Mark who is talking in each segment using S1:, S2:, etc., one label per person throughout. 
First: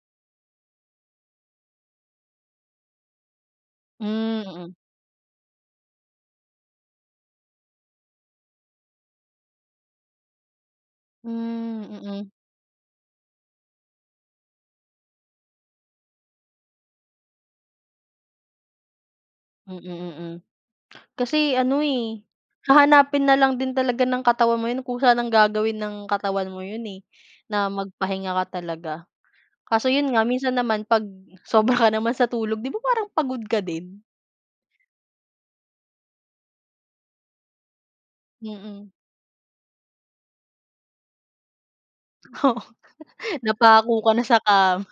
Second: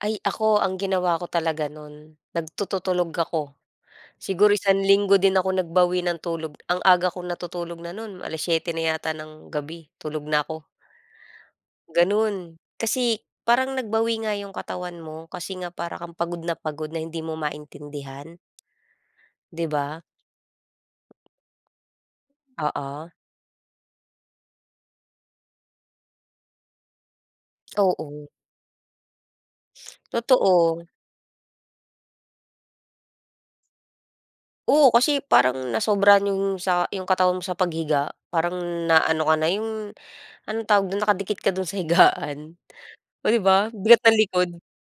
S1: Ay, ako ang ginawa ko talaga nun nagtututulog ako.
S2: Hmm,
S1: Siguro
S2: mm.
S1: isang linggo din ako nagbawi ng tulog, ang aga kong natutulog na nun 7:00 na yata ng gabi tulog na ako.
S2: Hmm, mm.
S1: Ganun. Kasi, parang nag-bawi nga yung katawan mo kasi nga para kang pagod na pagod na hindi mo maintindihan. Di
S2: Mm,
S1: ba?
S2: mm. Kasi ano, eh,
S1: Oo.
S2: hahanapin na lang din talaga ng katawan mo yun. Kusa nang gagawin ng katawan mo yun, eh, na
S1: Oo.
S2: mag-pahinga ka talaga. Kaso yun nga, minsan naman
S1: Totoo.
S2: pag-sobra ka naman sa tulog, 'di ba, parang pagod ka din?
S1: Oo, kasi parang nasobrahan yung sa yung katawan mo sa paghiga parang
S2: Mm.
S1: na-ano ka na yung anong tawag dun nakadikit ka dun sa higaan.
S2: Oo.
S1: Oh, di ba, ang
S2: Napako
S1: bigat
S2: ka
S1: ng
S2: na sa
S1: likod.
S2: kama.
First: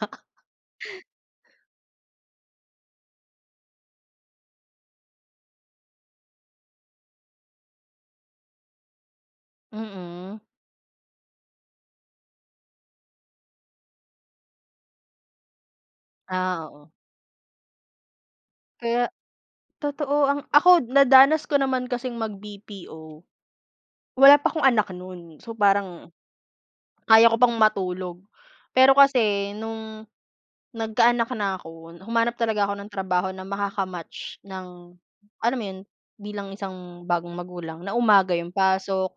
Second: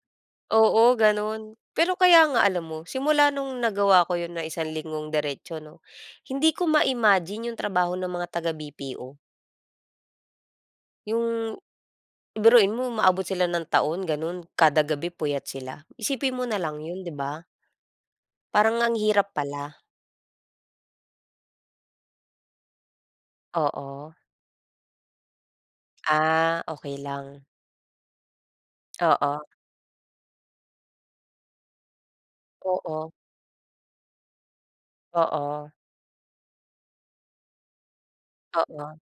S1: Oo, ganon. Pero kaya nga alam mo simula nung nagawa ko yun ng isang linggong diretso, no? Hindi ko ma-imagine yung trabaho ng mga taga BPO
S2: Mm.
S1: Yung biruin mo umaabot sila ng taon ganun kada gabi puyat sila, isipin mo na
S2: Ah,
S1: lang
S2: oo.
S1: yun, di ba? Parang ang
S2: Kaya
S1: hirap pala.
S2: totoo ang ako nadanas ko naman kasing mag BPO.
S1: Oo.
S2: Wala pa akong anak nun. So, parang
S1: Ah, okey
S2: kaya ko
S1: lang.
S2: pang matulog. Pero
S1: Oo.
S2: kasi nung, nagka-anak na ako humanap talaga ako ng
S1: Oo.
S2: trabaho na makaka-match ng alam mo
S1: Oo.
S2: yun? Bilang isang bagong magulang na umaga 'yong
S1: Oo.
S2: pasok,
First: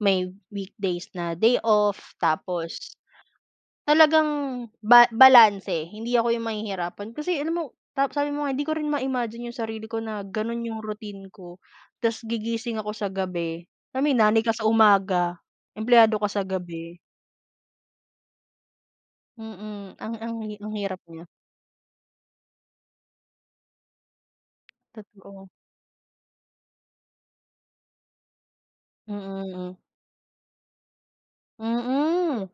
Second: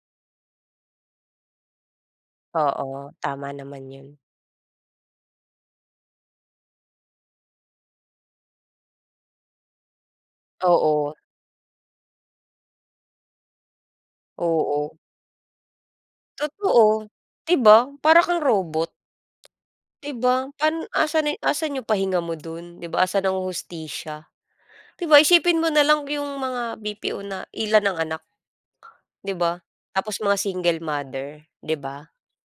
S2: may weekdays na day off, tapos
S1: Oo, tama naman yun.
S2: talagang ba balanse hindi ako 'yong mahihirapan. Kasi alam mo, tap sabi mo nga hindi ko rin ma-imagine yung sarili ko na ganun yung
S1: Oo.
S2: routine ko. Tas gigising ako sa gabi, ay may nanay ka sa
S1: Oo.
S2: umaga, empleyado ka sa gabi.
S1: Totoo. Di ba? Para kang robot.
S2: Mm,
S1: Di
S2: ang, ang
S1: ba?
S2: hi ang
S1: Pan
S2: hirap niya.
S1: asan ni asan yung pahinga mo dun, di ba? Asan ang hustisya, di ba?
S2: Totoo.
S1: Isipin mo na lang yung mga BPO na ilan ang anak,
S2: Mm,
S1: di ba?
S2: mm.
S1: Tapos mga single mother, di ba?
S2: Mm.